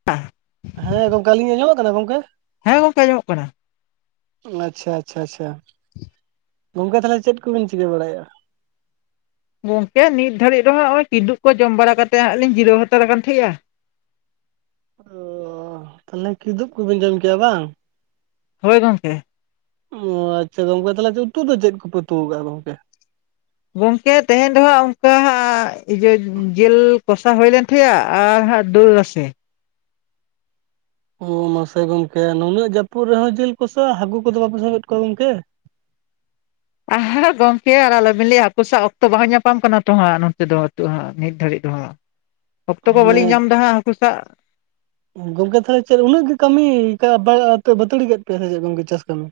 [unintelligible] ᱦᱮᱸ ᱜᱚᱝᱠᱮ ᱟᱞᱤᱧᱟᱜ ᱟᱸᱡᱚᱢᱚᱜ ᱠᱟᱱᱟ ᱜᱚᱝᱠᱮ? ᱦᱮᱸ ᱜᱚᱝᱠᱮ ᱟᱸᱡᱚᱢᱚᱜ ᱠᱟᱱᱟ ᱟᱪᱪᱷᱟ ᱟᱪᱪᱷᱟ ᱟᱪᱪᱷᱟ ᱜᱚᱝᱠᱮ ᱛᱟᱦᱞᱮ ᱪᱮᱫ ᱠᱚᱵᱤᱱ ᱪᱤᱠᱟᱹ ᱵᱟᱲᱟᱭᱮᱜᱼᱟ ᱜᱚᱝᱠᱮ ᱱᱤᱛ ᱫᱷᱟᱹᱲᱤᱡ ᱨᱮᱦᱚᱸ ᱱᱚᱜᱼᱚᱭ ᱠᱤᱫᱩᱜ ᱠᱚ ᱡᱚᱢ ᱵᱟᱲᱟ ᱠᱟᱛᱮ ᱦᱟᱸᱜ ᱞᱤᱧ ᱡᱤᱨᱟᱹᱣ ᱦᱟᱛᱟᱲᱟᱠᱟᱱ ᱛᱟᱦᱮᱸᱜᱼᱟ ᱚᱻ ᱛᱟᱦᱞᱮ ᱠᱤᱫᱩᱵ ᱠᱚᱵᱤᱱ ᱡᱚᱢ ᱠᱮᱜᱼᱟ ᱵᱟᱝ ᱦᱳᱭ ᱜᱚᱝᱠᱮ ᱚᱻ ᱟᱪᱪᱷᱟ ᱜᱚᱝᱠᱮ ᱛᱟᱦᱞᱮ ᱩᱛᱩ ᱫᱚ ᱪᱮᱫ ᱠᱚᱯᱮ ᱩᱛᱩ ᱠᱟᱜᱼᱟ ᱜᱚᱝᱠᱮ ᱜᱚᱝᱠᱮ ᱛᱮᱦᱮᱧ ᱫᱚᱦᱟᱸᱜ ᱚᱝᱠᱟ ᱦᱟᱸ ᱤᱭᱟᱹ ᱡᱤᱞ ᱠᱚᱥᱟ ᱦᱩᱭ ᱞᱮᱱᱟ ᱴᱷᱤᱠ ᱜᱮᱭᱟ ᱟᱨ ᱦᱟᱸᱜ ᱫᱟᱹᱞ ᱨᱟᱥᱮ ᱚ ᱢᱟᱥᱮ ᱜᱚᱝᱠᱮ ᱱᱩᱱᱟᱹᱜ ᱡᱟᱹᱯᱩᱫ ᱨᱮᱦᱚᱸ ᱡᱤᱞ ᱠᱚᱥᱟ ᱦᱟᱠᱩ ᱠᱚᱫᱚ ᱵᱟᱯᱮ ᱥᱟᱵᱮᱫ ᱠᱚᱣᱟ ᱜᱚᱝᱠᱮ ᱟᱨ ᱜᱚᱝᱠᱮ ᱟᱨ ᱟᱞᱚᱵᱤᱱ ᱞᱟᱹᱭᱟ ᱦᱟᱹᱠᱩ ᱥᱟᱵ ᱚᱠᱛᱚ ᱵᱟᱝ ᱧᱟᱯᱟᱢ ᱠᱟᱱᱟ ᱛᱚ ᱦᱟᱸᱜ ᱱᱚᱛᱮ ᱫᱚ ᱟᱹᱛᱩᱜ ᱦᱟᱸᱜ ᱱᱤᱛ ᱫᱷᱟᱹᱵᱤᱡ ᱫᱚᱦᱟᱸᱜ ᱚᱠᱛᱚ ᱠᱚ ᱵᱟᱹᱞᱤᱧ ᱢᱟᱱᱮ ᱧᱟᱢᱫᱟ ᱦᱟᱸᱜ ᱦᱟᱹᱠᱩ ᱥᱟᱵ ᱜᱚᱝᱠᱮ ᱛᱟᱦᱞᱮ ᱪᱮᱫ ᱩᱱᱟᱹᱜ ᱜᱮ ᱠᱟᱹᱢᱤ ᱠᱟ ᱵᱟ ᱵᱟᱹᱛᱟᱹᱲᱤ ᱠᱮᱫ ᱯᱮᱭᱟ ᱥᱮ ᱪᱮᱫ ᱜᱚᱝᱠᱮ ᱪᱟᱥ ᱠᱟᱹᱢᱤ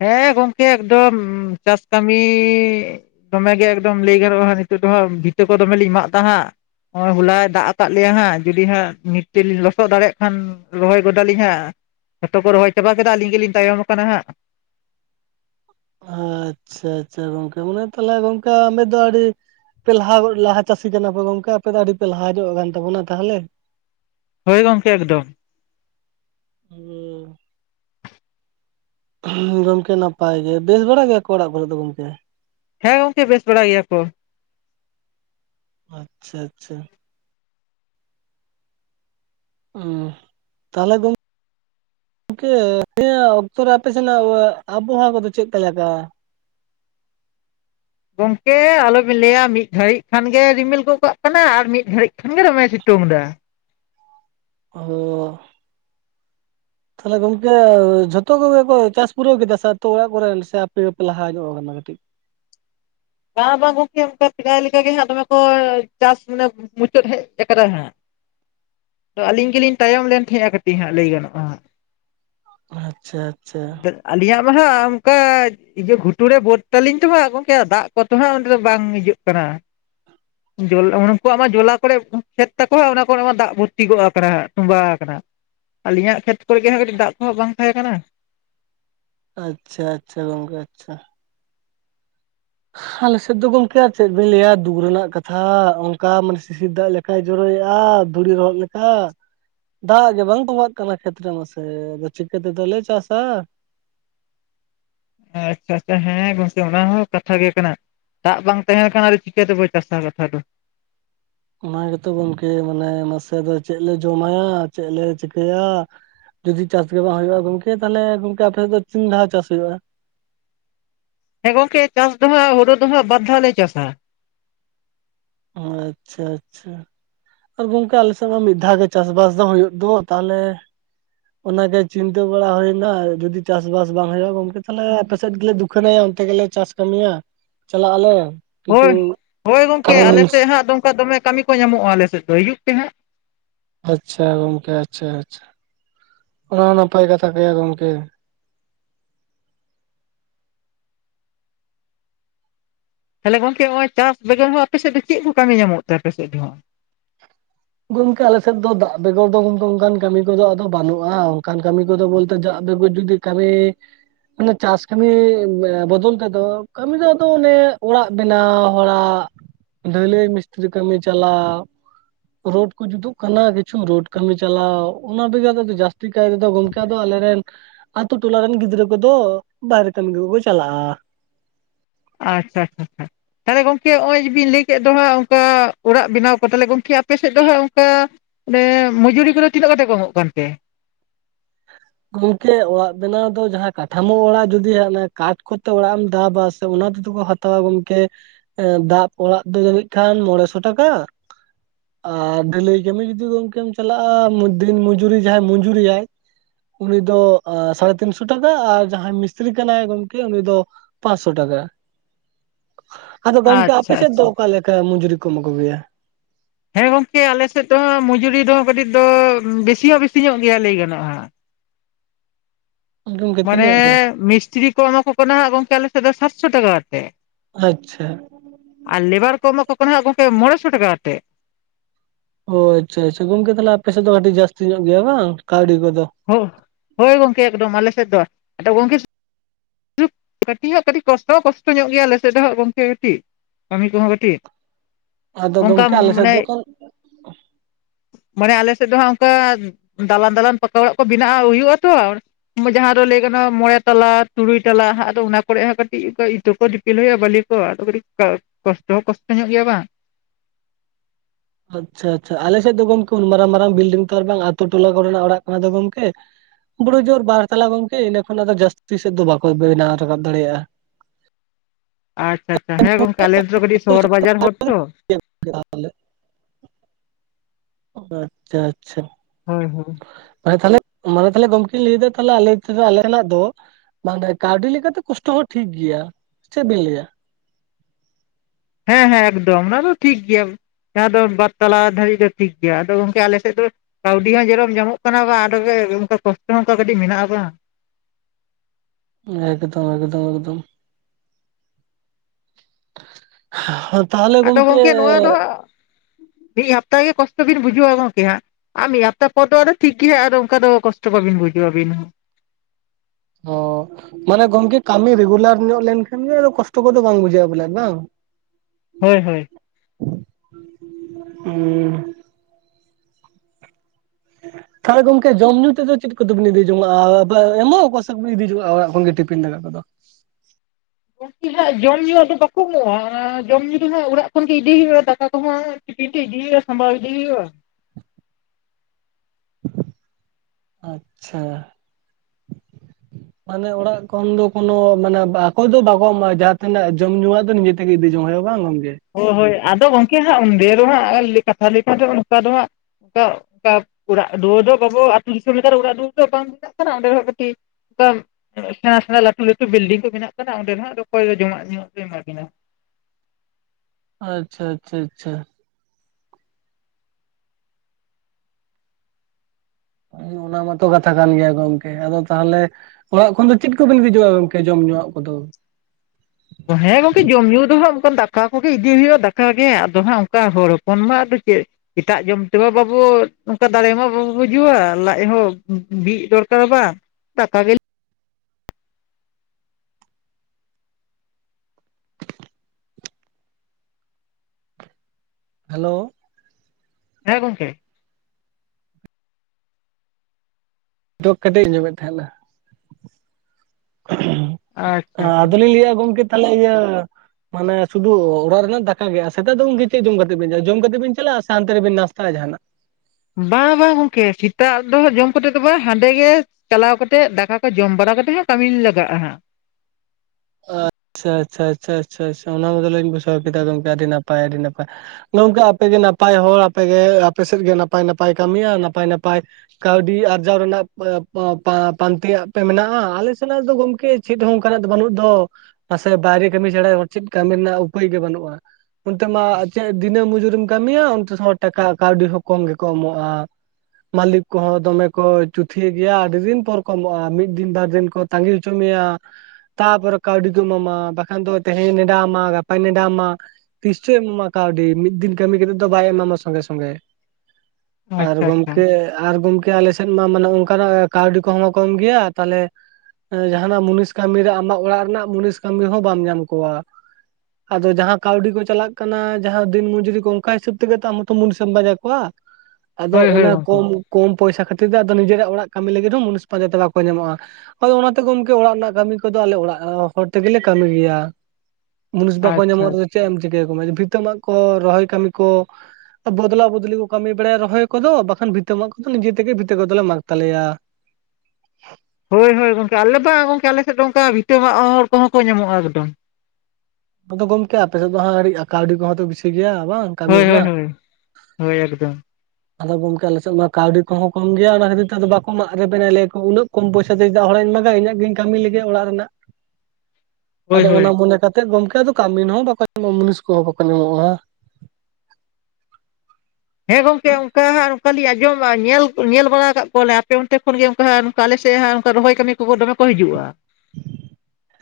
ᱦᱮᱸ ᱜᱚᱝᱠᱮ ᱮᱠᱫᱚᱢ ᱪᱟᱥ ᱠᱟᱹᱢᱤᱻ ᱫᱚᱢᱮᱜᱮ ᱮᱠᱫᱚᱢ ᱞᱟᱹᱭ ᱜᱟᱱᱚᱜᱼᱟ ᱦᱟᱸᱜ ᱱᱤᱛᱚᱜ ᱫᱚᱦᱟᱸᱜ ᱵᱤᱛᱟᱹ ᱠᱚ ᱫᱚᱢᱮ ᱞᱤᱧ ᱢᱟᱜ ᱛᱟᱦᱟᱸᱜ ᱱᱚᱜᱼᱚᱭ ᱦᱚᱞᱟᱭ ᱫᱟᱜ ᱟᱠᱟᱜ ᱞᱮᱭᱟ ᱦᱟᱸᱜ ᱡᱩᱫᱤ ᱦᱟᱸᱜ ᱱᱤᱛ ᱛᱮᱞᱤᱧ ᱞᱚᱥᱚᱫ ᱫᱟᱲᱮᱭᱟᱜ ᱠᱷᱟᱱ ᱨᱚᱦᱚᱭ ᱜᱚᱫᱟᱞᱤᱧ ᱦᱟᱸᱜ ᱡᱷᱚᱛᱚ ᱠᱚ ᱨᱚᱦᱚᱭ ᱪᱟᱵᱟ ᱠᱮᱫᱟ ᱟᱞᱤᱧ ᱜᱮᱞᱤᱧ ᱛᱟᱭᱚᱢ ᱠᱟᱱᱟ ᱦᱟᱸᱜ ᱟᱪᱪᱷᱟ ᱟᱪᱪᱷᱟ ᱜᱚᱝᱠᱮ ᱚᱱᱮ ᱛᱟᱦᱞᱮ ᱜᱚᱝᱠᱮ ᱟᱵᱤᱱ ᱫᱚ ᱟᱹᱰᱤ ᱟᱯᱮ ᱞᱟᱦᱟ ᱜᱚᱫ ᱞᱟᱦᱟ ᱪᱟᱥᱤ ᱠᱟᱱᱟᱯᱮ ᱜᱚᱝᱠᱮ ᱟᱯᱮ ᱫᱚ ᱟᱹᱰᱤᱯᱮ ᱞᱟᱦᱟ ᱧᱚᱜ ᱠᱟᱱ ᱛᱟᱵᱚᱱᱟ ᱛᱟᱦᱞᱮ ᱦᱳᱭ ᱜᱚᱝᱠᱮ ᱮᱠᱫᱚᱢ [inaudible] ᱦᱚᱸ [unintelligible] ᱜᱚᱝᱠᱮ ᱱᱟᱯᱟᱭ ᱜᱮ ᱵᱮᱥ ᱵᱟᱲᱟ ᱜᱮᱭᱟ ᱠᱚ ᱚᱲᱟᱜ ᱠᱚᱨᱮ ᱫᱚ ᱜᱚᱝᱠᱮ ᱦᱮᱸ ᱜᱚᱝᱠᱮ ᱵᱮᱥ ᱵᱟᱲᱟ ᱜᱮᱭᱟ ᱠᱚ ᱟᱪᱪᱷᱟ ᱟᱪᱪᱷᱟ ᱚᱸᱻ ᱛᱟᱦᱞᱮ ᱜᱚᱝ ᱠᱮ ᱱᱤᱭᱟᱹ ᱚᱠᱛᱚ ᱨᱮ ᱟᱯᱮ ᱥᱮᱱᱟᱜ ᱟᱵᱽᱦᱟᱣᱟ ᱠᱚᱫᱚ ᱪᱮᱫ ᱞᱮᱠᱟ ᱜᱚᱢᱠᱮ ᱟᱞᱚᱵᱤᱱ ᱞᱟᱹᱭᱟ ᱢᱤᱫ ᱜᱷᱟᱹᱲᱤᱡ ᱠᱷᱟᱱ ᱜᱮ ᱨᱤᱢᱤᱞ ᱜᱚᱜ ᱠᱟᱜ ᱠᱟᱱᱟ ᱟᱨ ᱢᱤᱫ ᱜᱷᱟᱹᱲᱤᱡ ᱠᱷᱟᱱ ᱜᱮ ᱫᱚᱢᱮ ᱥᱤᱛᱩᱝ ᱮᱫᱟ ᱚ [inaudible] ᱛᱟᱦᱞᱮ ᱜᱚᱝᱠᱮ ᱡᱷᱚᱛᱚ ᱠᱚᱜᱮ ᱠᱚ ᱪᱟᱥ ᱯᱩᱨᱟᱹᱣ ᱠᱮᱫᱟ ᱥᱮ ᱟᱹᱛᱳ ᱚᱲᱟᱜ ᱠᱚᱨᱮ ᱥᱮ ᱟᱯᱮ ᱜᱮᱯᱮ ᱞᱟᱦᱟ ᱧᱚᱜᱼᱟ ᱚᱱᱟ ᱠᱟᱹᱴᱤᱡ ᱵᱟᱝ ᱵᱟᱝ ᱜᱚᱝᱠᱮ ᱚᱱᱠᱟ ᱥᱮᱫᱟᱭ ᱞᱮᱠᱟ ᱜᱮ ᱦᱟᱜ ᱫᱚᱢᱮ ᱠᱚ ᱪᱟᱥ ᱢᱟᱱᱮ ᱢᱩᱪᱟᱹᱫ ᱦᱮᱡ ᱠᱟᱱᱟ ᱦᱟᱜ ᱛᱚ ᱟᱹᱞᱤᱧ ᱜᱮᱞᱤᱧ ᱛᱟᱭᱚᱢ ᱞᱮᱱ ᱛᱟᱦᱮᱸᱜᱼᱟ ᱠᱟᱹᱴᱤᱡ ᱦᱟᱸᱜ ᱞᱟᱹᱭ ᱜᱟᱱᱚᱜᱼᱟ ᱦᱟᱸᱜ ᱟᱪᱪᱷᱟ ᱟᱪᱪᱷᱟ ᱟᱹᱞᱤᱧᱟᱜ ᱢᱟ ᱦᱟᱸᱜ ᱚᱱᱠᱟ ᱤᱭᱟᱹ ᱜᱷᱩᱴᱩᱨᱮ ᱵᱟᱹᱛ ᱛᱟᱞᱤᱧ ᱛᱚᱦᱟᱸᱜ ᱜᱚᱢᱠᱮ ᱫᱟᱜ ᱯᱚᱛᱲᱚ ᱦᱟᱸᱜ ᱚᱸᱰᱮ ᱫᱚ ᱵᱟᱝ ᱦᱤᱡᱩᱜ ᱠᱟᱱᱟ ᱡᱚᱞᱟ ᱩᱱᱠᱩ ᱟᱢᱟᱜ ᱡᱚᱞᱟ ᱠᱚᱨᱮ ᱠᱷᱮᱫ ᱛᱟᱠᱚᱣᱟ ᱛᱟᱠᱚ ᱦᱟᱜ ᱚᱱᱟ ᱠᱚᱨᱮ ᱢᱟ ᱫᱟᱜ ᱵᱷᱚᱨᱛᱤ ᱜᱚᱜ ᱟᱠᱟᱱᱟ ᱦᱟᱜ ᱛᱚᱸᱵᱟᱣ ᱟᱠᱟᱱᱟ ᱟᱹᱞᱤᱧᱟᱜ ᱠᱷᱮᱛ ᱠᱚᱨᱮ ᱜᱮᱦᱟᱜ ᱠᱟᱹᱴᱤᱡ ᱫᱟᱜ ᱠᱚᱦᱚᱸ ᱵᱟᱝ ᱛᱟᱦᱮᱸ ᱠᱟᱱᱟ ᱟᱪᱪᱷᱟ ᱟᱪᱪᱷᱟ ᱜᱚᱝᱠᱮ ᱟᱪᱪᱷᱟ ᱟᱞᱮᱥᱮᱫ ᱫᱚ ᱜᱚᱝᱠᱮ ᱪᱮᱫ ᱵᱤᱱ ᱞᱟᱹᱭᱟ ᱫᱩᱠ ᱨᱮᱱᱟᱜ ᱠᱟᱛᱷᱟ ᱚᱝᱠᱟ ᱢᱟᱱᱮ ᱥᱤᱥᱤᱨ ᱫᱟᱜ ᱞᱮᱠᱟ ᱠᱟᱭ ᱡᱚᱨᱚᱭᱮᱜᱼᱟ ᱫᱷᱩᱲᱤ ᱨᱚᱦᱚᱫ ᱞᱮᱠᱟ ᱫᱟᱜ ᱜᱮ ᱵᱟᱝ ᱛᱚᱵᱟᱜ ᱠᱟᱱᱟ ᱠᱷᱮᱛ ᱨᱮ ᱢᱟᱥᱮ ᱟᱫᱚ ᱪᱤᱠᱟᱹ ᱛᱮᱫᱚᱞᱮ ᱪᱟᱥᱟ ᱟᱪᱪᱷᱟ ᱟᱪᱪᱷᱟ [unintelligible] ᱦᱮᱸ ᱜᱚᱝᱠᱮ ᱚᱱᱟ ᱦᱚᱸ ᱠᱟᱛᱷᱟ ᱜᱮ ᱠᱟᱱᱟ ᱫᱟᱜ ᱵᱟᱝ ᱛᱟᱦᱮᱸ ᱠᱷᱟᱱ ᱟᱫᱚ ᱪᱤᱠᱟᱹ ᱛᱮᱵᱚ ᱪᱟᱥᱟ ᱠᱟᱛᱷᱟ ᱫᱚ ᱚᱱᱟ ᱜᱮᱛᱚ ᱜᱚᱝᱠᱮ ᱢᱟᱱᱮ ᱢᱟᱥᱮ ᱫᱚ ᱪᱮᱫ ᱞᱮ ᱡᱚᱢᱟᱭᱟ ᱪᱮᱫ ᱞᱮ ᱪᱤᱠᱟᱹᱭᱟ ᱡᱩᱫᱤ ᱪᱟᱥ ᱜᱮ ᱵᱟᱝ ᱦᱩᱭᱩᱜᱼᱟ ᱜᱚᱝᱠᱮ ᱛᱟᱦᱚᱞᱮ ᱜᱚᱝᱠᱮ ᱟᱯᱮ ᱥᱮᱫ ᱫᱚ ᱛᱤᱱ ᱫᱷᱟᱣ ᱪᱟᱥ ᱦᱩᱭᱩᱜᱼᱟ ᱦᱮᱸ ᱜᱚᱝᱠᱮ ᱪᱟᱥ ᱫᱚ ᱦᱟᱸᱜ ᱦᱳᱲᱩ ᱫᱚᱦᱟᱸᱜ ᱵᱟᱨᱫᱷᱟᱣ ᱞᱮ ᱪᱟᱥᱟ ᱚ ᱟᱪᱪᱷᱟ ᱟᱪᱪᱷᱟ ᱟᱨ ᱜᱚᱝᱠᱮ ᱟᱞᱮᱥᱮᱫ ᱢᱟ ᱢᱤᱫ ᱫᱷᱟᱣ ᱜᱮ ᱪᱟᱥ ᱵᱟᱥ ᱫᱚ ᱦᱳᱭᱳᱜ ᱫᱚ ᱛᱟᱦᱚᱞᱮ ᱚᱱᱟᱜᱮ ᱪᱤᱱᱛᱟᱹ ᱵᱟᱲᱟ ᱦᱩᱭᱮᱱᱟ ᱡᱩᱫᱤ ᱪᱟᱥ ᱵᱟᱥ ᱵᱟᱝ ᱦᱩᱭᱩᱜᱼᱟ ᱜᱚᱢᱠᱮ ᱛᱟᱦᱚᱞᱮ ᱟᱯᱮ ᱥᱮᱫ ᱜᱮᱞᱮ ᱫᱩᱠ ᱠᱷᱟᱱᱮᱹᱭᱟ ᱚᱱᱛᱮ ᱜᱮᱞᱮ ᱪᱟᱥ ᱠᱟᱹᱢᱤᱭᱟ ᱪᱟᱞᱟᱜ ᱟᱞᱮ ᱠᱤᱪᱷᱩ ᱦᱳᱭ ᱦᱳᱭ ᱜᱚᱝᱠᱮ ᱠᱟᱹᱢᱤ ᱢᱩᱱᱤᱥ ᱟᱞᱮᱥᱮᱫ ᱦᱟᱸᱜ ᱦᱩᱭ ᱜᱚᱝᱠᱮ ᱠᱟᱹᱢᱤ ᱠᱚ ᱧᱟᱢᱚᱜᱼᱟ ᱟᱞᱮᱥᱮᱫ ᱫᱚ ᱦᱤᱡᱩᱜ ᱯᱮ ᱦᱟᱸᱜ ᱟᱪᱪᱷᱟ ᱜᱚᱢᱠᱮ ᱟᱪᱪᱷᱟ ᱟᱪᱪᱷᱟ ᱚᱱᱟ ᱦᱚᱸ ᱱᱟᱯᱟᱭ ᱠᱟᱛᱷᱟ ᱜᱮᱭᱟ ᱜᱚᱝᱠᱮ ᱛᱟᱦᱚᱞᱮ ᱜᱚᱝᱠᱮ ᱚᱭ ᱪᱟᱥ ᱵᱮᱜᱚᱨ ᱦᱚᱸ ᱟᱯᱮ ᱥᱮᱫ ᱫᱚ ᱪᱮᱫ ᱠᱚ ᱠᱟᱹᱢᱤ ᱧᱟᱢᱚᱜ ᱛᱮ ᱟᱯᱮ ᱥᱮᱫ ᱦᱚᱸ ᱜᱚᱝᱠᱮ ᱟᱞᱮᱥᱮᱫ ᱫᱚ ᱫᱟᱜ ᱵᱮᱜᱚᱨ ᱫᱚ ᱜᱚᱝᱠᱮ ᱚᱱᱠᱟᱱ ᱜᱚᱝᱠᱮ ᱠᱟᱹᱢᱤ ᱠᱚᱫᱚ ᱟᱫᱚ ᱵᱟᱹᱱᱩᱜᱼᱟ ᱚᱱᱠᱟᱱ ᱠᱟᱹᱢᱤ ᱠᱚᱫᱚ ᱵᱚᱞᱛᱮ ᱫᱟᱜ ᱵᱮᱜᱚᱨ ᱡᱩᱫᱤ ᱠᱟᱹᱢᱤ [unintelligible] ᱚᱱᱮ ᱪᱟᱥ ᱠᱟᱹᱢᱤ ᱵᱚᱫᱚᱞ ᱛᱮᱫᱚ ᱠᱟᱹᱢᱤ ᱫᱚ ᱟᱫᱚ ᱚᱱᱮ ᱚᱲᱟᱜ ᱵᱮᱱᱟᱣ ᱦᱚᱲᱟᱜ ᱰᱷᱟᱹᱞᱟᱹᱭ ᱢᱤᱥᱛᱨᱤ ᱠᱟᱹᱢᱤ ᱪᱟᱞᱟᱣ ᱨᱳᱰ ᱠᱚ ᱡᱩᱫᱩᱜ ᱠᱟᱱᱟ ᱠᱤᱪᱷᱩ ᱨᱳᱰ ᱠᱟᱹᱢᱤ ᱪᱟᱞᱟᱣ ᱚᱱᱟ ᱵᱮᱜᱟᱨ ᱡᱟᱹᱥᱛᱤ ᱠᱟᱭ ᱛᱮᱫ ᱜᱚᱢᱠᱮ ᱟ ᱟᱞᱮᱨᱮᱱ ᱟᱛᱳ ᱴᱚᱞᱟ ᱨᱮᱱ ᱜᱤᱫᱽᱨᱟᱹ ᱠᱚᱫᱚ ᱵᱟᱦᱨᱮ ᱠᱟᱹᱢᱤ ᱜᱮ ᱠᱚ ᱪᱟᱞᱟᱜᱼᱟ ᱟᱪᱪᱷᱟ ᱟᱪᱪᱷᱟ ᱪᱟ ᱛᱟᱦᱚᱞᱮ ᱜᱚᱢᱠᱮ ᱱᱚᱜᱼᱚᱭ ᱡᱮ ᱵᱤᱱ ᱞᱟᱹᱭ ᱠᱮᱫ ᱫᱚ ᱦᱟᱸᱜ ᱚᱱᱠᱟ ᱚᱲᱟᱜ ᱵᱮᱱᱟᱣ ᱠᱚ ᱛᱟᱦᱚᱞᱮ ᱜᱚᱢᱠᱮ ᱟᱯ ᱟᱯᱮ ᱥᱮᱫ ᱫᱚ ᱦᱟᱜ ᱚᱱᱠᱟ ᱢᱟᱱᱮ ᱢᱚᱡᱩᱨᱤ ᱠᱚᱫᱚ ᱛᱤᱱᱟᱹᱜ ᱠᱟᱛᱮ ᱠᱚ ᱮᱢᱚᱜ ᱠᱟᱱ ᱛᱮ ᱜᱚᱝᱠᱮ ᱚᱲᱟᱜ ᱵᱮᱱᱟᱣ ᱫᱚ ᱡᱟᱦᱟᱸ ᱠᱟᱴᱷᱟᱢᱳ ᱚᱲᱟᱜ ᱡᱩᱫᱤ ᱦᱟᱜ ᱚᱱᱟ ᱠᱟᱴ ᱠᱚᱛᱮ ᱚᱲᱟᱜ ᱮᱢ ᱫᱟᱵᱟ ᱥᱮ ᱚᱱᱟ ᱛᱮᱫ ᱠᱚ ᱦᱟᱛ ᱛᱟᱣᱟ ᱜᱚᱢᱠᱮ ᱫᱟᱜ ᱚᱲᱟᱜ ᱫᱚ ᱡᱟᱹᱱᱤᱡ ᱠᱷᱟᱱ ᱢᱚᱬᱮ ᱥᱚ ᱴᱟᱠᱟ ᱟᱨ ᱰᱷᱟᱹᱞᱟᱹᱭ ᱠᱟᱹᱢᱤ ᱡᱩᱫᱤ ᱜᱚᱢᱠᱮᱢ ᱪᱟᱞᱟᱜᱼᱟ ᱫᱤᱱ ᱢᱚᱡᱩᱨᱤ ᱡᱟᱦᱟᱸᱭ ᱢᱚᱡᱩᱨᱤᱭᱟᱭ ᱩᱱᱤ ᱫᱚ ᱥᱟᱲᱮ ᱛᱤᱱᱥᱚ ᱴᱟᱠᱟ ᱟᱨ ᱡᱟᱦᱟᱸᱭ ᱢᱤᱥᱛᱨᱤ ᱠᱟᱱᱟᱭ ᱜᱚᱢᱠᱮ ᱩᱱᱤ ᱫᱚ ᱯᱟᱸᱥᱚ ᱴᱟᱠᱟ [inaudible] [unintelligible] ᱟᱫᱚ ᱜᱚᱝᱠᱮ ᱟᱯᱮ ᱥᱮᱫ ᱫᱚ ᱟᱪᱪᱷᱟ ᱚᱠᱟ ᱞᱮᱠᱟ ᱢᱩᱡᱩᱨᱤ ᱠᱚ ᱮᱢᱟ ᱠᱚ ᱜᱮᱭᱟ ᱦᱮᱸ ᱜᱚᱝᱠᱮ ᱟᱞᱮ ᱥᱮᱫ ᱫᱚᱦᱟᱸᱜ ᱢᱚᱡᱩᱨᱤ ᱫᱚ ᱠᱟᱹᱴᱤᱡ ᱫᱚ ᱵᱮᱥᱤ ᱦᱚᱸ ᱵᱮᱥᱤ ᱧᱚᱜ ᱜᱮᱭᱟ ᱞᱟᱹᱭ ᱜᱟᱱᱚᱜᱼᱟ ᱜᱚᱢᱠᱮ ᱢᱟᱱᱮ ᱛᱤᱱᱟᱹᱜ ᱫᱚ ᱢᱤᱥᱛᱨᱤ ᱠᱚ ᱮᱢᱟ ᱠᱚ ᱠᱟᱱᱟ ᱦᱟᱜ ᱜᱚᱢᱠᱮ ᱟᱞᱮ ᱥᱮᱫ ᱫᱚ ᱥᱟᱛᱥᱚ ᱴᱟᱠᱟ ᱠᱟᱛᱮᱫ ᱟᱪᱪᱷᱟ ᱟᱨ ᱞᱮᱵᱟᱨ ᱠᱚᱢ ᱮᱢ ᱠᱚ ᱠᱟᱱᱟ ᱦᱟᱸᱜ ᱜᱚᱢᱠᱮ ᱢᱚᱬᱮ ᱥᱚ ᱴᱟᱠᱟ ᱠᱟ ᱠᱟᱛᱮᱫ ᱚ ᱟᱪᱪᱷᱟ ᱟᱪᱪᱷᱟ ᱜᱚᱝᱠᱮ ᱛᱟᱦᱚᱞᱮ ᱟᱯᱮ ᱮᱥᱮᱫ ᱫᱚ ᱠᱟᱹᱴᱤᱡ ᱡᱟᱹᱥᱛᱤ ᱧᱚᱜ ᱜᱮᱭᱟ ᱵᱟᱝ ᱠᱟᱹᱣᱰᱤ ᱠᱚᱫᱚ ᱦ ᱦᱳᱭ ᱜᱚᱝᱠᱮ ᱮᱠᱫᱚᱢ ᱟᱞᱮ ᱥᱮᱫ ᱫᱚ ᱟᱫᱚ ᱜᱚᱢᱠᱮ [inaudible] ᱠᱟᱹᱴᱤᱡᱟᱸᱜ ᱠᱟᱹᱴᱤᱡ ᱠᱚᱥᱴᱚ ᱦᱚᱸ ᱠᱚᱥᱴᱚ ᱧᱚᱜ ᱜᱮᱭᱟ ᱟᱞᱮ ᱥᱮᱫ ᱫᱚᱦᱟᱸᱜ ᱜᱚᱝᱠᱮ ᱠᱟᱹᱴᱤᱡ ᱠᱟᱹᱢᱤ ᱠᱚᱦᱚᱸ ᱠᱟᱹᱴᱤᱡ ᱟᱫᱚ ᱚᱱᱠᱟ ᱜᱚᱢᱠᱮ ᱟᱞᱮ ᱥᱮᱫ ᱢᱟᱱᱮ ᱫᱚ ᱠᱷᱚᱱ ᱢᱟᱱᱮ ᱟᱞᱮ ᱥᱮᱫ ᱫᱚ ᱦᱟᱸᱜ ᱚᱱᱠᱟ ᱫᱟᱞᱟᱱ ᱫᱟᱞᱟᱱ ᱯᱟᱠᱟ ᱚᱲᱟᱜ ᱠᱚ ᱵᱮᱱᱟᱜ ᱦᱩᱭᱩᱜᱼᱟᱛᱚ ᱠᱤᱢᱵᱟ ᱡᱟᱦᱟᱸ ᱫᱚ ᱞᱟᱹᱭ ᱜᱟᱱᱟᱜᱼᱟ ᱢᱚᱬᱮ ᱛᱟᱞᱟ ᱛᱩᱨᱩᱭ ᱛᱟᱞᱟ ᱦᱟᱸᱜ ᱟᱫᱚ ᱚᱱᱟ ᱠᱚᱨᱮ ᱦᱚᱸ ᱠᱟᱹᱴᱤᱡ ᱤᱛᱟᱹ ᱠᱚ ᱫᱤᱯᱤᱞ ᱦᱩᱭᱩᱜᱼᱟ ᱵᱟᱹᱞᱤ ᱛᱚ ᱟᱫᱚ ᱠᱟᱹᱴᱤᱡ ᱠᱚ ᱠᱚᱥᱴᱚ ᱦᱚᱸ ᱠᱚᱥᱴᱚ ᱧᱚᱜ ᱜᱮᱭᱟ ᱵᱟᱝ ᱟᱪᱪᱷᱟ ᱟᱪᱪᱷᱟ ᱟᱞᱮᱥᱮᱫ ᱫᱚ ᱜᱚᱝᱠᱮ ᱩᱱ ᱢᱟᱨᱟᱝ ᱢᱟᱨᱟᱝ ᱵᱤᱞᱰᱤᱝ ᱛᱚ ᱟᱨ ᱵᱟᱝ ᱟᱛᱳ ᱴᱚᱞᱟ ᱠᱚᱨᱮᱱᱟᱜ ᱚᱲᱟᱜ ᱠᱟᱱᱟᱫᱚ ᱜᱚᱝᱠᱮ ᱦᱩᱲᱳ ᱡᱳᱨ ᱵᱟᱨ ᱛᱟᱞᱟ ᱜᱚᱝᱠᱮ ᱤᱱᱟ ᱠᱷᱚᱱ ᱟᱫᱚ ᱡᱟᱹᱥᱛᱤ ᱥᱮᱫ ᱫᱚ ᱵᱟᱠᱚ ᱵᱮᱱᱟᱣ ᱨᱟᱠᱟᱵ ᱫᱟᱲᱮᱭᱟᱜᱼᱟ ᱟᱪᱪᱷᱟ ᱟᱪᱪᱷᱟ ᱦᱮᱸ ᱜᱚᱝᱠᱮ ᱟᱞᱮ ᱛᱚ ᱠᱟᱹᱴᱤᱡ ᱥᱚᱦᱚᱨ ᱵᱟᱡᱟᱨ ᱦᱚᱲ ᱛᱚ ᱮ [unintelligible] ᱟᱪᱪᱷᱟ ᱟᱪᱪᱷᱟ ᱦᱳᱭ ᱦᱳᱭ ᱢᱟᱱᱮ ᱛᱟᱦᱚᱞᱮ ᱢᱟᱱᱮ ᱛᱟᱦᱚᱠᱮ ᱦᱮ ᱜᱚᱝᱠᱮᱧ ᱞᱟᱹᱭᱫᱟ ᱛᱮ ᱟᱞᱮ ᱟᱞᱮᱱ ᱴᱷᱤᱡᱟᱜ ᱫᱚ ᱢᱟᱱᱮ ᱠᱟᱹᱣᱰᱤ ᱞᱮᱠᱟᱛᱮ ᱠᱚᱥᱴᱚ ᱦᱚᱸ ᱴᱷᱤᱠ ᱜᱮᱭᱟ ᱪᱮᱫ ᱵᱤᱱ ᱞᱟᱹᱭᱟ ᱦᱮᱸ ᱦᱮᱸ ᱮᱠᱫᱚᱢ ᱚᱱᱟ ᱫᱚ ᱴᱷᱤᱠ ᱜᱮᱭᱟ ᱡᱟᱦᱟᱸ ᱫᱚ ᱵᱟᱨ ᱛᱟᱞᱟ ᱫᱷᱟᱹᱨᱤᱡ ᱫᱚ ᱴᱷᱤᱠ ᱜᱮᱭᱟ ᱟᱫᱚ ᱜᱚᱝᱠᱮ ᱟᱞᱮ ᱥᱮᱫ ᱫᱚ ᱠᱟᱹᱣᱰᱤ ᱦᱚᱸ ᱡᱮᱨᱚᱠᱚᱢ ᱧᱟᱢᱚᱜ ᱠᱟᱱᱟ ᱵᱟᱝ ᱛᱚᱵᱮ ᱚᱱᱠᱟ ᱠᱚᱥᱴᱚ ᱦᱚᱸ ᱚᱱᱠᱟ ᱠᱟᱹᱴᱤᱡ ᱢᱮᱱᱟᱜᱼᱟ ᱵᱟᱝ [unintelligible] ᱮᱠᱫᱚᱢ ᱮᱠᱫᱚᱢ ᱮᱠᱫᱚᱢ [inaudible] ᱛᱟᱦᱚᱞᱮ [unintelligible] ᱟᱫᱚ ᱜᱚᱝᱠᱮ ᱱᱚᱣᱟ ᱫᱚ ᱢᱤᱫ ᱦᱟᱯᱛᱟ ᱜᱮ ᱠᱚᱥᱴᱚ ᱵᱤᱱ ᱵᱩᱡᱷᱟᱹᱣᱟ ᱜᱚᱝᱠᱮ ᱦᱟᱸᱜ ᱟᱨ ᱢᱤᱫ ᱦᱟᱯᱛᱟ ᱯᱚᱨ ᱫᱚ ᱴᱷᱤᱠ ᱜᱮᱭᱟ ᱟᱫᱚ ᱚᱱᱠᱟ ᱫᱚ ᱠᱚᱥᱴᱚ ᱵᱟᱹᱵᱤᱱ ᱵᱩᱡᱟᱣᱼ ᱟ ᱟᱵᱤᱱ ᱦᱚᱸ ᱦᱚᱸ ᱢᱟᱱᱮ ᱜᱚᱝᱠᱮ ᱠᱟᱹᱢᱤ ᱨᱮᱜᱩᱞᱟᱨ ᱧᱚᱜ ᱞᱮᱱᱠᱷᱟᱱ ᱜᱮ ᱠᱚᱥᱴᱚ ᱠᱚᱫᱚ ᱵᱟᱝ ᱵᱩᱡᱷᱟᱹᱜᱼᱟ ᱵᱚᱞᱮ ᱵᱟᱝ ᱦᱳᱭ ᱦᱳᱭ ᱦᱩᱸ [unintelligible] ᱛᱟᱦᱚᱞᱮ ᱜᱚᱝᱠᱮ ᱡᱚᱢᱼᱧᱩ ᱛᱮᱫᱚ ᱪᱮᱫ ᱠᱚᱫᱚ ᱵᱤᱱ ᱤᱫᱤ ᱡᱚᱝᱣᱟᱜᱼᱟ, ᱟ ᱮᱢᱚᱜ ᱚᱠᱳ ᱥᱮ ᱵᱮᱱ ᱤᱫᱤ ᱡᱚᱣᱟᱜᱼᱟ ᱚᱲᱟᱜ ᱠᱷᱚᱱᱜ ᱜᱮ ᱴᱤᱯᱷᱤᱱ ᱫᱟᱠᱟ ᱠᱚᱫᱚ? ᱩᱱᱠᱤ ᱦᱟᱸᱜ ᱡᱚᱢ ᱧᱩᱣᱟᱜ ᱫᱚ ᱵᱟᱠᱚ ᱮᱢᱚᱜᱼᱟ, ᱡᱚᱢ-ᱧᱩ ᱫᱚ ᱦᱟᱸᱜ ᱚᱲᱟᱜ ᱠᱷᱚᱱ ᱜᱮ ᱤᱫᱤ ᱦᱩᱭᱩᱜᱼᱟ ᱫᱟᱠᱟ ᱠᱚ ᱦᱟᱜ ᱴᱤᱯᱤᱱ ᱛᱮ ᱤᱫᱤ ᱦᱳᱭᱳᱜᱼᱟ ᱥᱟᱢᱵᱟᱣ ᱤᱫᱤ ᱦᱳᱭᱳᱜᱼᱟ᱾ ᱟᱪᱪᱷᱟ ᱢᱟᱱᱮ ᱚᱲᱟᱜ ᱠᱷᱚᱱ ᱫᱚ ᱠᱚᱱᱚ ᱢᱟᱱᱮ ᱟᱠᱚ ᱫᱚ ᱵᱟᱠᱚ ᱮᱢᱚᱜᱟᱜᱼᱟ ᱡᱟᱦᱟᱸ ᱛᱤᱱᱟᱜ ᱡᱚᱢ ᱧᱩᱣᱟᱜ ᱫᱚ ᱱᱤᱡᱮ ᱛᱮᱜᱮ ᱤᱫᱤ ᱡᱚᱝ ᱦᱳᱭᱳᱜᱼᱟ ᱵᱟᱝ ᱜᱚᱝᱢᱮ? ᱦᱳᱭ ᱦᱳᱭ ᱟᱫᱚ ᱜᱚᱝᱠᱮ ᱦᱟᱸᱜ ᱚᱸᱰᱮ ᱫᱚ ᱦᱟᱸᱜ ᱞᱟᱹ ᱠᱟᱛᱷᱟ ᱞᱮᱠᱟᱛᱮ ᱚᱱᱠᱟ ᱫᱚ ᱦᱟᱸᱜ [inaudible] ᱚᱲᱟᱜ ᱫᱩᱣᱟᱹᱨ ᱫᱤᱥᱚᱢ ᱚᱲᱟᱜ ᱫᱩᱣᱟᱹᱨ ᱫᱚ ᱵᱟᱝ ᱵᱮᱱᱟᱜ ᱠᱟᱱᱟ ᱚᱸᱰᱮ ᱦᱚᱸ ᱠᱟᱹᱴᱤᱡ ᱚᱱᱠᱟ ᱥᱮᱸᱬᱟ ᱥᱮᱸᱬᱟ ᱞᱟᱹᱴᱩ ᱞᱟᱹᱴᱩ ᱵᱤᱞᱰᱤᱝ ᱠᱚ ᱵᱮᱱᱟᱜ ᱠᱟᱱᱟ ᱚᱸᱰᱮ ᱱᱟᱦᱟᱜ ᱚᱠᱚᱭ ᱫᱚ ᱡᱚᱢᱟᱜ ᱧᱩᱣᱟᱜ ᱠᱚ ᱮᱢᱟ ᱵᱤᱱᱟ᱾ ᱟᱪᱪᱷᱟ ᱟᱪᱪᱷᱟ ᱟᱪᱪᱷᱟ ᱚᱱᱟ ᱢᱟᱛᱚ ᱠᱟᱛᱷᱟ ᱠᱟᱱ ᱜᱮᱭᱟ ᱜᱚᱝᱠᱮ ᱟᱫᱚ ᱛᱟᱦᱚᱞᱮ ᱚᱲᱟᱜ ᱠᱷᱚᱱ ᱫᱚ ᱪᱮᱫ ᱠᱚᱵᱮᱱ ᱤᱫᱤᱡᱚᱝᱟ ᱜᱚᱝᱠᱮ ᱡᱚᱢ ᱧᱩᱣᱟᱜ ᱠᱚᱫᱚ? ᱦᱮᱸ ᱜᱚᱝᱠᱮ ᱡᱚᱢᱼᱧᱩ ᱫᱚ ᱦᱟᱸᱜ ᱚᱱᱠᱟ ᱫᱟᱠᱟ ᱠᱚᱜᱮ ᱤᱫᱤ ᱦᱩᱭᱩᱜᱼᱟ ᱫᱟᱠᱟ ᱜᱮ ᱟᱫᱚ ᱦᱟᱸᱜ ᱚᱱᱠᱟ ᱦᱚᱲ ᱦᱚᱯᱚᱱ ᱢᱟ ᱟᱫᱚ ᱪᱮᱜ ᱮᱴᱟᱜ ᱡᱚᱢ ᱛᱮᱢᱟ ᱵᱟᱵᱚ ᱚᱱᱠᱟ ᱫᱟᱲᱮ ᱢᱟ ᱵᱟᱵᱚ ᱵᱩᱡᱷᱣᱟ ᱞᱟᱡ ᱦᱚᱸ ᱵᱤᱡ ᱫᱚᱨᱠᱟᱨᱟ ᱵᱟ [unintelligible] ᱦᱮᱞᱳ ᱦᱮᱸ ᱜᱚᱝᱠᱮ ᱫᱚ ᱠᱟᱹᱴᱤᱡ ᱟᱸᱡᱚᱢᱮᱜ ᱛᱟᱦᱮᱱᱟ᱾ ᱟᱪᱪᱷᱟ ᱟᱪᱪᱷᱟ ᱟᱫᱚᱞᱤᱧ ᱞᱟᱹᱭᱟ ᱜᱚᱝᱠᱮ ᱛᱟᱦᱚᱞᱮ ᱤᱭᱟᱹ ᱢᱟᱱᱮ ᱥᱩᱫᱷᱩ ᱚᱨᱟᱜ ᱨᱮᱱᱟᱜ ᱫᱟᱠᱟ ᱜᱮ, ᱥᱮᱛᱟᱜ ᱫᱚ ᱜᱚᱝᱠᱮ ᱪᱮᱫ ᱡᱚᱢ ᱠᱟᱛᱮ ᱵᱤᱱ ᱪᱟ ᱡᱚᱢ ᱠᱟᱛᱮ ᱵᱤᱱ ᱪᱟᱞᱟᱜᱼᱟ ᱥᱮ ᱦᱟᱱᱛᱮ ᱨᱮᱵᱤᱱ ᱱᱟᱥᱛᱟᱼᱟ ᱡᱟᱦᱟᱱᱟᱜ? ᱵᱟᱝ ᱵᱟᱝ ᱜᱚᱝᱠᱮ ᱥᱮᱛᱟᱜ ᱫᱚ ᱡᱚᱢ ᱠᱟᱛᱮ ᱫᱚ ᱵᱟᱝ ᱦᱟᱸᱰᱮ ᱜᱮ ᱪᱟᱞᱟᱣ ᱠᱟᱛᱮᱜ ᱫᱟᱠᱟ ᱠᱚ ᱡᱚᱢ ᱵᱟᱲᱟ ᱠᱟᱛᱮᱜ ᱦᱚᱸᱜ ᱠᱟᱹᱢᱤ ᱞᱟᱜᱟᱜᱼᱟ ᱦᱟᱸᱜ᱾ ᱟᱪᱪᱷᱟ ᱟᱪᱪᱷᱟ ᱟᱪᱷᱟ ᱟᱪᱷᱟ ᱟᱪᱷᱟ ᱚᱱᱟ ᱢᱚᱛᱚᱞᱤᱧ ᱵᱩᱡᱷᱟᱹᱣ ᱠᱮᱫᱟ ᱜᱚᱝᱠᱮ ᱟᱹᱰᱤ ᱱᱟᱯᱟᱭ ᱟᱹᱰᱤ ᱱᱟᱯᱟᱭ᱾ ᱱᱚᱝᱠᱟ ᱟᱯᱮᱜᱮ ᱱᱟᱯᱟᱭ ᱦᱚᱲ ᱟᱯᱮᱜᱮ ᱟᱯᱮᱥᱮᱫ ᱜᱮ ᱱᱟᱯᱟᱭ ᱱᱟᱯᱟᱭ ᱠᱟᱹᱢᱤᱭᱟ ᱱᱟᱯᱟᱭ ᱱᱟᱯᱟᱭ ᱠᱟᱹᱣᱰᱤ ᱟᱨᱡᱟᱣ ᱨᱮᱱᱟᱜ ᱯᱟ-ᱯᱟᱱᱛᱮᱭᱟᱜ ᱯᱮ ᱢᱮᱱᱟᱜᱼᱟ ᱟᱞᱮ ᱥᱮᱱᱟᱜ ᱫᱚ ᱜᱚᱝᱠᱮ ᱪᱮᱫ ᱦᱚᱸ ᱚᱱᱠᱟᱱᱟᱜ ᱫᱚ ᱵᱟᱹᱱᱩᱜ ᱫᱚ ᱢᱟᱥᱮ ᱵᱟᱭᱨᱮ ᱠᱟᱹᱢᱤ ᱪᱷᱟᱲᱟ ᱪᱮᱫ ᱠᱟᱹᱢᱤ ᱨᱮᱱᱟᱜ ᱩᱯᱟᱹᱭ ᱜᱮ ᱵᱟᱹᱱᱩᱜᱼᱟ᱾ ᱚᱱᱛᱮ ᱢᱟ ᱪᱮᱫ ᱫᱤᱱᱟᱹᱢ ᱢᱚᱡᱩᱨᱮᱢ ᱠᱟᱹᱢᱤᱭᱟ ᱚᱱᱛᱮ ᱦᱚᱸ ᱴᱟᱠᱟ ᱠᱟᱹᱣᱰᱤ ᱦᱚᱸ ᱠᱚᱢ ᱜᱮᱠᱚ ᱚᱢᱚᱜ-ᱟ᱾ ᱢᱟᱹᱞᱤᱠ ᱠᱚᱦᱚᱸ ᱫᱚᱢᱮ ᱠᱚ ᱪᱩᱛᱷᱤᱭᱟᱹ ᱜᱮᱭᱟ ᱟᱹᱰᱤ ᱫᱤᱱ ᱯᱚᱨ ᱠᱚᱢᱚᱜᱼᱟ ᱾ ᱢᱤᱫ ᱫᱤᱱ ᱵᱟᱨ ᱫᱤᱱ ᱠᱚ ᱛᱟᱺᱜᱤ ᱦᱚᱪᱚ ᱢᱮᱭᱟ᱾ ᱛᱟᱯᱚᱨᱮ ᱠᱟᱹᱣᱰᱤ ᱠᱚ ᱮᱢᱟᱢᱟ ᱵᱟᱠᱷᱟᱱ ᱫᱚ ᱛᱮᱦᱮᱱ ᱱᱮᱰᱟ ᱟᱢᱟ ᱜᱟᱯᱟ ᱱᱮᱰᱟ ᱟᱢᱟ ᱛᱤᱥ ᱪᱚᱭ ᱮᱢᱟᱢᱟ ᱠᱟᱹᱣᱰᱤ ᱢᱤᱫ ᱫᱤᱱ ᱠᱟᱹᱢᱤ ᱠᱟᱛᱮᱫ ᱫᱚ ᱵᱟᱭ ᱮᱢᱟᱢᱟ ᱥᱚᱝᱜᱮ ᱥᱚᱝᱜᱮ᱾ ᱟᱨ ᱟᱪᱪᱷᱟ ᱟᱪᱪᱷᱟ ᱜᱚᱝᱠᱮ ᱟᱨ ᱜᱚᱝᱠᱮ ᱠᱮ ᱟᱞᱮ ᱥᱮᱫ ᱢᱟ ᱢᱟᱱᱮ ᱚᱱᱠᱟᱱᱟᱜ ᱠᱟᱹᱣᱰᱤ ᱠᱚᱦᱚᱸ ᱠᱚᱢ ᱜᱮᱭᱟ ᱛᱟᱦᱚᱞᱮ ᱡᱟᱦᱟᱱᱟᱜ ᱢᱩᱱᱤᱥ ᱠᱟᱹᱢᱤᱨᱮ ᱟᱢ ᱢᱟᱜ ᱚᱲᱟᱜ ᱨᱮᱱᱟᱜ ᱢᱩᱱᱤᱥ ᱠᱟᱹᱢᱤ ᱦᱚᱸ ᱵᱟᱢ ᱧᱟᱢ ᱠᱚᱣᱟ᱾ ᱟᱫᱚ ᱡᱟᱦᱟᱸ ᱠᱟᱹᱣᱰᱤ ᱠᱚ ᱪᱟᱞᱟᱜ ᱠᱟᱱᱟ, ᱡᱟᱦᱟᱸ ᱫᱤᱱ ᱢᱚᱡᱩᱨᱤ ᱠᱚ ᱚᱱᱠᱟ ᱦᱤᱥᱟᱹᱵ ᱛᱮᱜᱮ ᱛᱚ ᱟᱢ ᱦᱚᱸᱛᱚ ᱢᱩᱱᱥᱟᱹᱢ ᱵᱟᱡᱟ ᱠᱚᱣᱟ᱾ ᱟᱫᱚ ᱦᱳᱭ ᱦᱳᱭ ᱚᱱᱟ ᱜᱚᱝᱠᱮ ᱠᱚᱢ ᱠᱚᱢ ᱯᱚᱭᱥᱟ ᱠᱷᱟᱹᱛᱤᱨ ᱛᱮ, ᱟᱫᱚ ᱱᱤᱡᱮᱨᱟᱜ ᱚᱲᱟᱜ ᱠᱟᱹᱢᱤ ᱞᱟᱹᱜᱤᱫ ᱦᱚᱸ ᱢᱩᱱᱩᱥ ᱯᱟᱸᱡᱟᱛᱮ ᱵᱟᱠᱚ ᱧᱟᱢᱚᱜ-ᱟ᱾ ᱟᱫᱚ ᱚᱱᱟᱛᱮ ᱜᱚᱝᱠᱮ ᱚᱲᱟᱜ ᱨᱮᱱᱟᱜ ᱠᱟᱹᱢᱤ ᱠᱚᱫᱚ ᱟᱞᱮ ᱚᱲᱟᱜ ᱦᱚᱲ ᱛᱮᱜᱮ ᱠᱟᱹᱢᱤ ᱜᱮᱭᱟ᱾ ᱢᱩᱱᱤᱥ ᱵᱟᱠᱚ ᱟᱪᱪᱷᱟ ᱧᱟᱢᱚᱜ ᱨᱮ ᱪᱮᱜ ᱮᱢ ᱪᱤᱠᱟᱹᱭᱟ ᱠᱚ ᱢᱮ ᱵᱷᱤᱛᱟᱹ ᱢᱟᱜ ᱠᱚ ᱨᱚᱦᱚᱭ ᱠᱟᱹᱢᱤ ᱠᱚ ᱵᱚᱫᱞᱟ ᱵᱚᱫᱽᱞᱤ ᱠᱚ ᱠᱟᱹᱢᱤ ᱵᱟᱲᱟᱭᱟ ᱨᱚᱦᱚᱭ ᱠᱚᱫᱚ ᱵᱟᱠᱷᱟᱱ ᱵᱷᱤᱛᱟᱹ ᱢᱟᱜᱽ ᱠᱚᱫᱚ ᱱᱤᱡᱮ ᱛᱮᱜᱮ ᱵᱷᱤᱛᱟᱹ ᱠᱚᱫᱚᱚᱞᱮ ᱢᱟᱜᱽ ᱛᱟᱞᱮᱭᱟ᱾ ᱦᱳᱭ ᱦᱳᱭ ᱜᱚᱝᱠᱮ ᱟᱞᱮ ᱵᱟᱝ ᱜᱚᱢᱠᱮ ᱟᱞᱮᱥᱮᱫ ᱫᱚ ᱚᱱᱠᱟ ᱵᱷᱤᱛᱟᱹ ᱢᱟᱜᱽ ᱦᱚᱲ ᱠᱚᱦᱚᱸ ᱠᱚ ᱧᱟᱢᱚᱜᱼᱟ ᱮᱠᱫᱚᱢ᱾ ᱟᱫᱚ ᱜᱚᱝᱠᱮ ᱟᱯᱮᱥᱮᱫ ᱫᱚ ᱦᱟᱜ ᱠᱟᱹᱣᱰᱤ ᱠᱚᱦᱚᱸ ᱛᱚ ᱵᱤᱫᱤ ᱜᱮᱭᱟ ᱵᱟᱝ ᱠᱟᱹᱢᱤ ᱦᱳᱭ ᱦᱳᱭ ᱨᱮᱱᱟᱜ? ᱦᱳᱭ ᱦᱳᱭ ᱮᱠᱫᱚᱢ᱾ ᱟᱫᱚ ᱜᱚᱝᱠᱮ ᱟᱞᱮᱥᱮᱫ ᱢᱟ ᱠᱟᱹᱣᱰᱤ ᱠᱚᱦᱚᱸ ᱠᱚᱢ ᱜᱮᱭᱟ ᱚᱱᱟ ᱠᱷᱟᱹᱛᱤᱨ ᱛᱮ ᱟᱫᱚ ᱵᱟᱠᱚ ᱢᱟᱜ ᱨᱮᱵᱮᱱᱟ ᱞᱮᱭᱟᱠᱚ ᱩᱱᱟᱹᱜ ᱠᱚᱢ ᱯᱚᱭᱥᱟ ᱛᱮ ᱪᱮᱫᱟᱜ ᱦᱚᱲᱟᱜ ᱤᱧ ᱢᱟᱜᱟ ᱤᱧᱟᱹᱜ ᱜᱮᱧ ᱠᱟᱹᱢᱤ ᱞᱮᱜᱮ ᱚᱲᱟᱜ ᱨᱮᱱᱟᱜ᱾ ᱦᱳᱭ ᱟᱫᱚ ᱦᱳᱭ ᱚᱱᱟ ᱢᱚᱱᱮ ᱠᱟᱛᱮᱫ ᱜᱚᱝᱠᱮ ᱟᱫᱚ ᱠᱟᱹᱢᱤ ᱦᱚᱸ ᱵᱟᱠᱚ ᱧᱟᱢᱚᱜᱼᱟ ᱢᱩᱱᱤᱥ ᱠᱚᱦᱚᱸ ᱵᱟᱠᱚ ᱧᱟᱢᱚᱜᱼᱟ᱾ ᱦᱮᱸ ᱜᱚᱝᱠᱮ ᱚᱝᱠᱟ ᱟᱨᱚ ᱠᱟᱞᱮ ᱟᱡᱚᱢ ᱧᱮᱞ ᱧᱮᱞ ᱵᱟᱲᱟ ᱟᱠᱟᱫ ᱠᱚᱣᱟ ᱞᱤᱧ ᱟᱯᱮ ᱚᱱᱛᱮ ᱠᱷᱚᱱᱟᱜ ᱜᱮ ᱚᱱᱠᱟ ᱟᱞᱮ ᱥᱮᱫ ᱦᱟᱜ ᱚᱱᱠᱟ ᱨᱚᱦᱚᱭ ᱠᱟᱹᱢᱤ ᱩᱱᱠᱩ ᱠᱚ ᱫᱚᱢᱮ ᱠᱚ ᱦᱤᱡᱩᱜ-ᱟ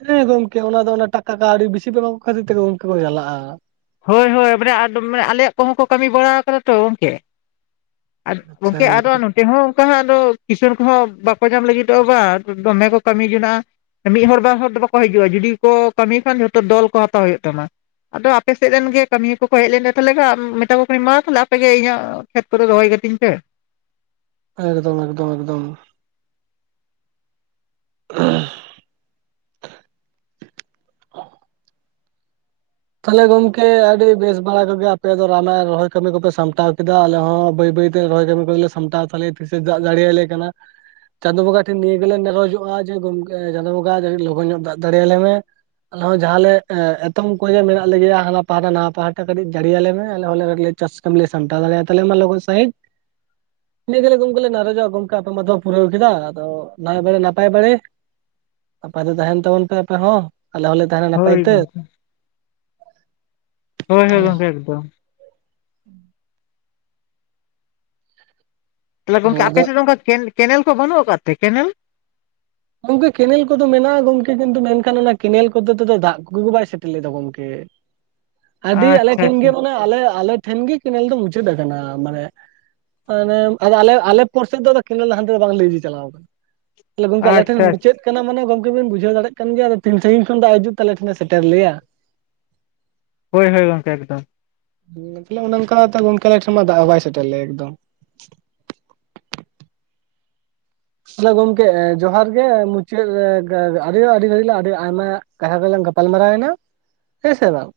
ᱦᱮᱸ ᱜᱚᱢᱠᱮ ᱚᱱᱟ ᱫᱚ ᱚᱱᱟ ᱴᱟᱠᱟ ᱠᱚ ᱟᱹᱰᱤ ᱵᱮᱥᱤ ᱵᱮ ᱮᱢᱟᱠᱚ ᱠᱷᱟᱹᱛᱤᱨ ᱛᱮ ᱜᱚᱢᱠᱮ ᱠᱚ ᱪᱟᱞᱟᱜ-ᱟ ᱾ ᱦᱳᱭ ᱦᱳᱭ ᱢᱟᱱᱮ ᱢᱟᱱᱮ ᱟᱞᱮᱭᱟᱜ ᱠᱚᱦᱚᱸ ᱠᱚ ᱠᱟᱹᱢᱤ ᱵᱟᱲᱟ ᱠᱟᱫᱟ ᱛᱚ ᱜᱚᱢᱠᱮ ᱟᱫᱚ ᱜᱚᱝᱠᱮ ᱱᱚᱛᱮ ᱦᱚ ᱚᱠᱟ ᱦᱚ ᱟᱫᱚ ᱠᱤᱥᱟᱹᱬ ᱠᱚᱦᱚᱸ ᱵᱟᱠᱚ ᱧᱟᱢ ᱞᱟᱹᱜᱤᱫᱚᱜ-ᱟ ᱵᱟ ᱫᱚᱢᱮ ᱠᱚ ᱠᱟᱹᱢᱤ ᱠᱮᱫᱟ -ᱟ ᱾ ᱢᱤᱫ ᱦᱚᱲ ᱵᱟᱨ ᱦᱚᱲ ᱫᱚ ᱵᱟᱠᱚ ᱦᱤᱡᱩᱜ-ᱟ ᱡᱩᱫᱤ ᱠᱚ ᱠᱟᱹᱢᱤ ᱠᱷᱟᱱ ᱡᱷᱚᱛᱚ ᱫᱚᱞ ᱠᱚ ᱦᱟᱛᱟᱣ ᱦᱩᱭᱩᱜ ᱛᱟᱢᱟ ᱟᱫᱚ ᱟᱯᱮᱥᱮᱫ ᱨᱮᱱ ᱜᱮ ᱠᱟᱹᱢᱤᱭᱚ ᱠᱚᱠᱚ ᱦᱮᱡ ᱞᱮᱱ ᱛᱟᱦᱚᱞᱮ ᱟᱢ ᱢᱮᱛᱟ ᱠᱚ ᱠᱟᱹᱱᱤᱧ ᱢᱟ ᱛᱟᱦᱚᱞᱮ ᱟᱯᱮᱜᱮ ᱤᱧᱟᱹᱜ ᱠᱷᱮᱛ ᱠᱚᱨᱮᱫᱚ ᱨᱚᱦᱚᱭ ᱠᱟᱹᱛᱤᱧ ᱯᱮ ᱮᱠᱫᱚᱢ ᱮᱠᱫᱚᱢ ᱮᱠᱫᱚᱢ [inaudible] ᱛᱟᱦᱚᱞᱮ ᱜᱚᱢᱠᱮ ᱟᱹᱰᱤ ᱵᱮᱥ ᱵᱟᱲᱟ ᱠᱚᱜᱮ ᱟᱯᱮ ᱫᱚ ᱨᱟᱢᱟᱭᱚᱱ ᱨᱚᱦᱚᱭ ᱠᱟᱹᱢᱤ ᱠᱚᱯᱮ ᱥᱟᱢᱴᱟᱣ ᱠᱮᱫᱟ ᱟᱞᱮ ᱦᱚᱸ ᱵᱟᱹᱭ ᱵᱟᱹᱭᱛᱮ ᱛᱮ ᱨᱚᱦᱚᱭ ᱠᱟᱹᱢᱤ ᱠᱚᱞᱮ ᱥᱟᱢᱴᱟᱣ ᱛᱟᱞᱮ ᱛᱤᱥ ᱮ ᱫᱟᱜ ᱡᱟᱹᱲᱤ ᱟᱞᱮ ᱠᱟᱱᱟ ᱾ ᱪᱟᱸᱫᱳ ᱵᱚᱸᱜᱟ ᱴᱷᱮᱱ ᱱᱤᱭᱟᱹ ᱜᱮᱞᱮ ᱱᱮᱨᱚᱡᱚᱜ-ᱟ ᱡᱮ ᱜᱚᱢᱠᱮ ᱪᱟᱸᱫᱳ ᱵᱚᱸᱜᱟ ᱞᱚᱜᱚᱱ ᱧᱚᱜ ᱫᱟᱜ ᱡᱟᱹᱲᱤ ᱟᱞᱮ ᱢᱮ ᱦᱳᱭ ᱡᱟᱦᱟ ᱞᱮ ᱮ ᱮᱛᱚᱢ ᱚᱠᱚᱭ ᱡᱮ ᱢᱮᱱᱟᱜ ᱞᱮᱜᱮᱭᱟ ᱦᱟᱱᱟ ᱯᱟᱦᱴᱟ ᱱᱟᱣᱟ ᱯᱟᱦᱴᱟ ᱠᱟᱹᱴᱤᱡ ᱡᱟᱹᱲᱤᱭᱟᱞᱮ ᱢᱮ ᱠᱟᱴᱤᱡ ᱪᱟᱥ ᱠᱟᱹᱢᱤ ᱞᱮ ᱥᱟᱢᱴᱟᱣ ᱫᱟᱲᱮᱭᱟ ᱛᱟᱞᱮ ᱢᱟ ᱞᱚᱜᱚᱱ ᱥᱟᱺᱦᱤᱡ [unintelligible] ᱤᱱᱟᱹ ᱜᱚᱢᱠᱮ ᱱᱟᱨᱚᱡᱚᱜ-ᱟ ᱜᱚᱢᱠᱮ ᱟᱯᱮ ᱢᱟ ᱯᱩᱨᱟᱹᱣ ᱠᱮᱫᱟ ᱱᱟᱭ ᱵᱟᱲᱮ ᱱᱟᱯᱟᱭ ᱵᱟᱲᱮ ᱱᱟᱯᱟᱭ ᱛᱮ ᱛᱟᱦᱮᱱ ᱛᱟᱵᱚᱱ ᱯᱮ ᱟᱯᱮ ᱦᱚᱸ ᱟᱞᱮ ᱦᱚᱸᱞᱮ ᱛᱟᱦᱮᱱᱟ ᱱᱟᱯᱟᱭ ᱦᱳᱭ ᱛᱮ ᱜᱚᱝᱠᱮ ᱦᱳᱭ ᱦᱳᱭ ᱜᱚᱝᱠᱮ ᱮᱠᱫᱚᱢ ᱛᱟᱦᱚᱞᱮ ᱜᱚᱝᱠᱮ ᱟᱫᱚ ᱟᱯᱮᱥᱮᱫ ᱫᱚ ᱚᱱᱠᱟ ᱠᱮ-ᱠᱮᱱᱮᱞ ᱠᱚ ᱵᱟᱹᱱᱩᱜ ᱟᱠᱟᱫ ᱛᱮ ᱠᱮᱱᱮᱞ ᱜᱚᱝᱠᱮ ᱠᱮᱱᱮᱞ ᱠᱚᱫᱚ ᱢᱮᱱᱟᱜ-ᱟ ᱜᱚᱢᱠᱮ ᱠᱤᱱᱛᱩ ᱢᱮᱱᱠᱷᱟᱱ ᱚᱱᱟ ᱠᱮᱱᱮᱞ ᱠᱚᱫᱚ ᱛᱮᱫᱚ ᱫᱟᱜ ᱠᱚᱜᱮ ᱠᱚ ᱵᱟᱭ ᱥᱮᱴᱮᱨ ᱞᱮᱫᱟ ᱜᱚᱝᱠᱮ ᱟᱹᱰᱤ ᱟᱞᱮ ᱟᱪᱪᱷᱟ ᱴᱷᱮᱱ ᱟᱪᱪᱷᱟ ᱜᱮ ᱢᱟᱱᱮ ᱟᱞᱮ ᱴᱷᱮᱱ ᱜᱮ ᱠᱮᱱᱮᱞ ᱫᱚ ᱢᱩᱪᱟᱹᱫ ᱟᱠᱟᱱᱟ ᱢᱟᱱᱮ ᱢᱟᱱᱮ ᱟᱞᱮ ᱟᱞᱮ ᱯᱟᱨᱥᱮ ᱫᱚ ᱠᱮᱱᱮᱞ ᱦᱟᱱᱛᱮ ᱵᱟᱝ ᱞᱤᱡᱤ ᱪᱟᱞᱟᱣ ᱠᱟᱱᱟ ᱛᱟᱦᱞᱮ ᱜᱚᱝᱠᱮ ᱟᱞᱮ ᱟᱪᱪᱷᱟ ᱟᱪᱪᱷᱟ ᱪᱮᱫ ᱠᱟᱱᱟ ᱢᱟᱱᱮ ᱜᱚᱝᱠᱮ ᱵᱤᱱ ᱵᱩᱡᱷᱟᱹᱣ ᱫᱟᱲᱮᱜ ᱠᱟᱱ ᱜᱮᱭᱟ ᱟᱫᱚ ᱛᱤᱱ ᱥᱟᱹᱜᱤᱧ ᱠᱷᱚᱱ ᱫᱟᱜ ᱦᱤᱡᱩᱜ ᱛᱟᱞᱮ ᱟᱞᱮ ᱴᱷᱮᱱ ᱥᱮᱴᱮᱨ ᱞᱮᱭᱟ ᱦᱳᱭ ᱦᱳᱭ ᱜᱚᱝᱠᱮ ᱮᱠᱫᱚᱢ ᱢᱚᱛᱞᱚᱵ ᱱᱚᱠᱟ ᱛᱚ ᱜᱚᱢᱠᱮ ᱟᱞᱮ ᱴᱷᱮᱱ ᱢᱟ ᱫᱟᱜ ᱦᱚ ᱵᱟᱭ ᱥᱮᱴᱮᱨ ᱞᱮᱭᱟ ᱮᱠᱫᱚᱢ ᱛᱟᱞᱮ ᱜᱚᱝᱠᱮ ᱡᱚᱦᱟᱨ ᱜᱮ ᱢᱩᱪᱟᱹᱫ ᱟᱹᱰᱤ ᱟᱹᱰᱤ ᱜᱷᱟᱹᱲᱤ ᱟᱹᱰᱤ ᱟᱭᱢᱟ ᱛᱟᱦᱚᱞᱮ ᱞᱟᱝ ᱜᱟᱯᱟᱞ ᱢᱟᱨᱟᱣᱱᱟ ᱦᱮ ᱥᱮ ᱵᱟᱝ?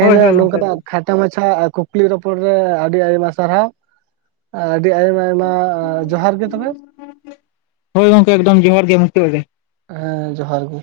ᱦᱳᱭ ᱦᱳᱭ ᱟᱜ ᱜᱚᱝᱠᱮ ᱱᱚᱝᱠᱟ ᱱᱟᱜ ᱮᱠᱫᱚᱢ ᱠᱷᱟᱴᱟ ᱢᱟᱪᱷᱟ ᱟᱨ ᱠᱩᱠᱞᱤ ᱨᱚᱯᱚᱲ ᱨᱮ ᱟᱹᱰᱤ ᱟᱭᱢᱟ ᱥᱟᱨᱦᱟᱣ ᱾ ᱟᱹᱰᱤ ᱟᱭᱢᱟ ᱟᱭᱢᱟ ᱡᱚᱦᱟᱨ ᱜᱮ ᱛᱚ ᱵᱮ ᱦᱳᱭ ᱜᱚᱝᱠᱮ ᱮᱠᱫᱚᱢ ᱡᱚᱦᱟᱨ ᱜᱮ ᱢᱩᱪᱟᱹᱫ ᱨᱮ ᱦᱮᱸ ᱡᱚᱦᱟᱨ ᱜᱮ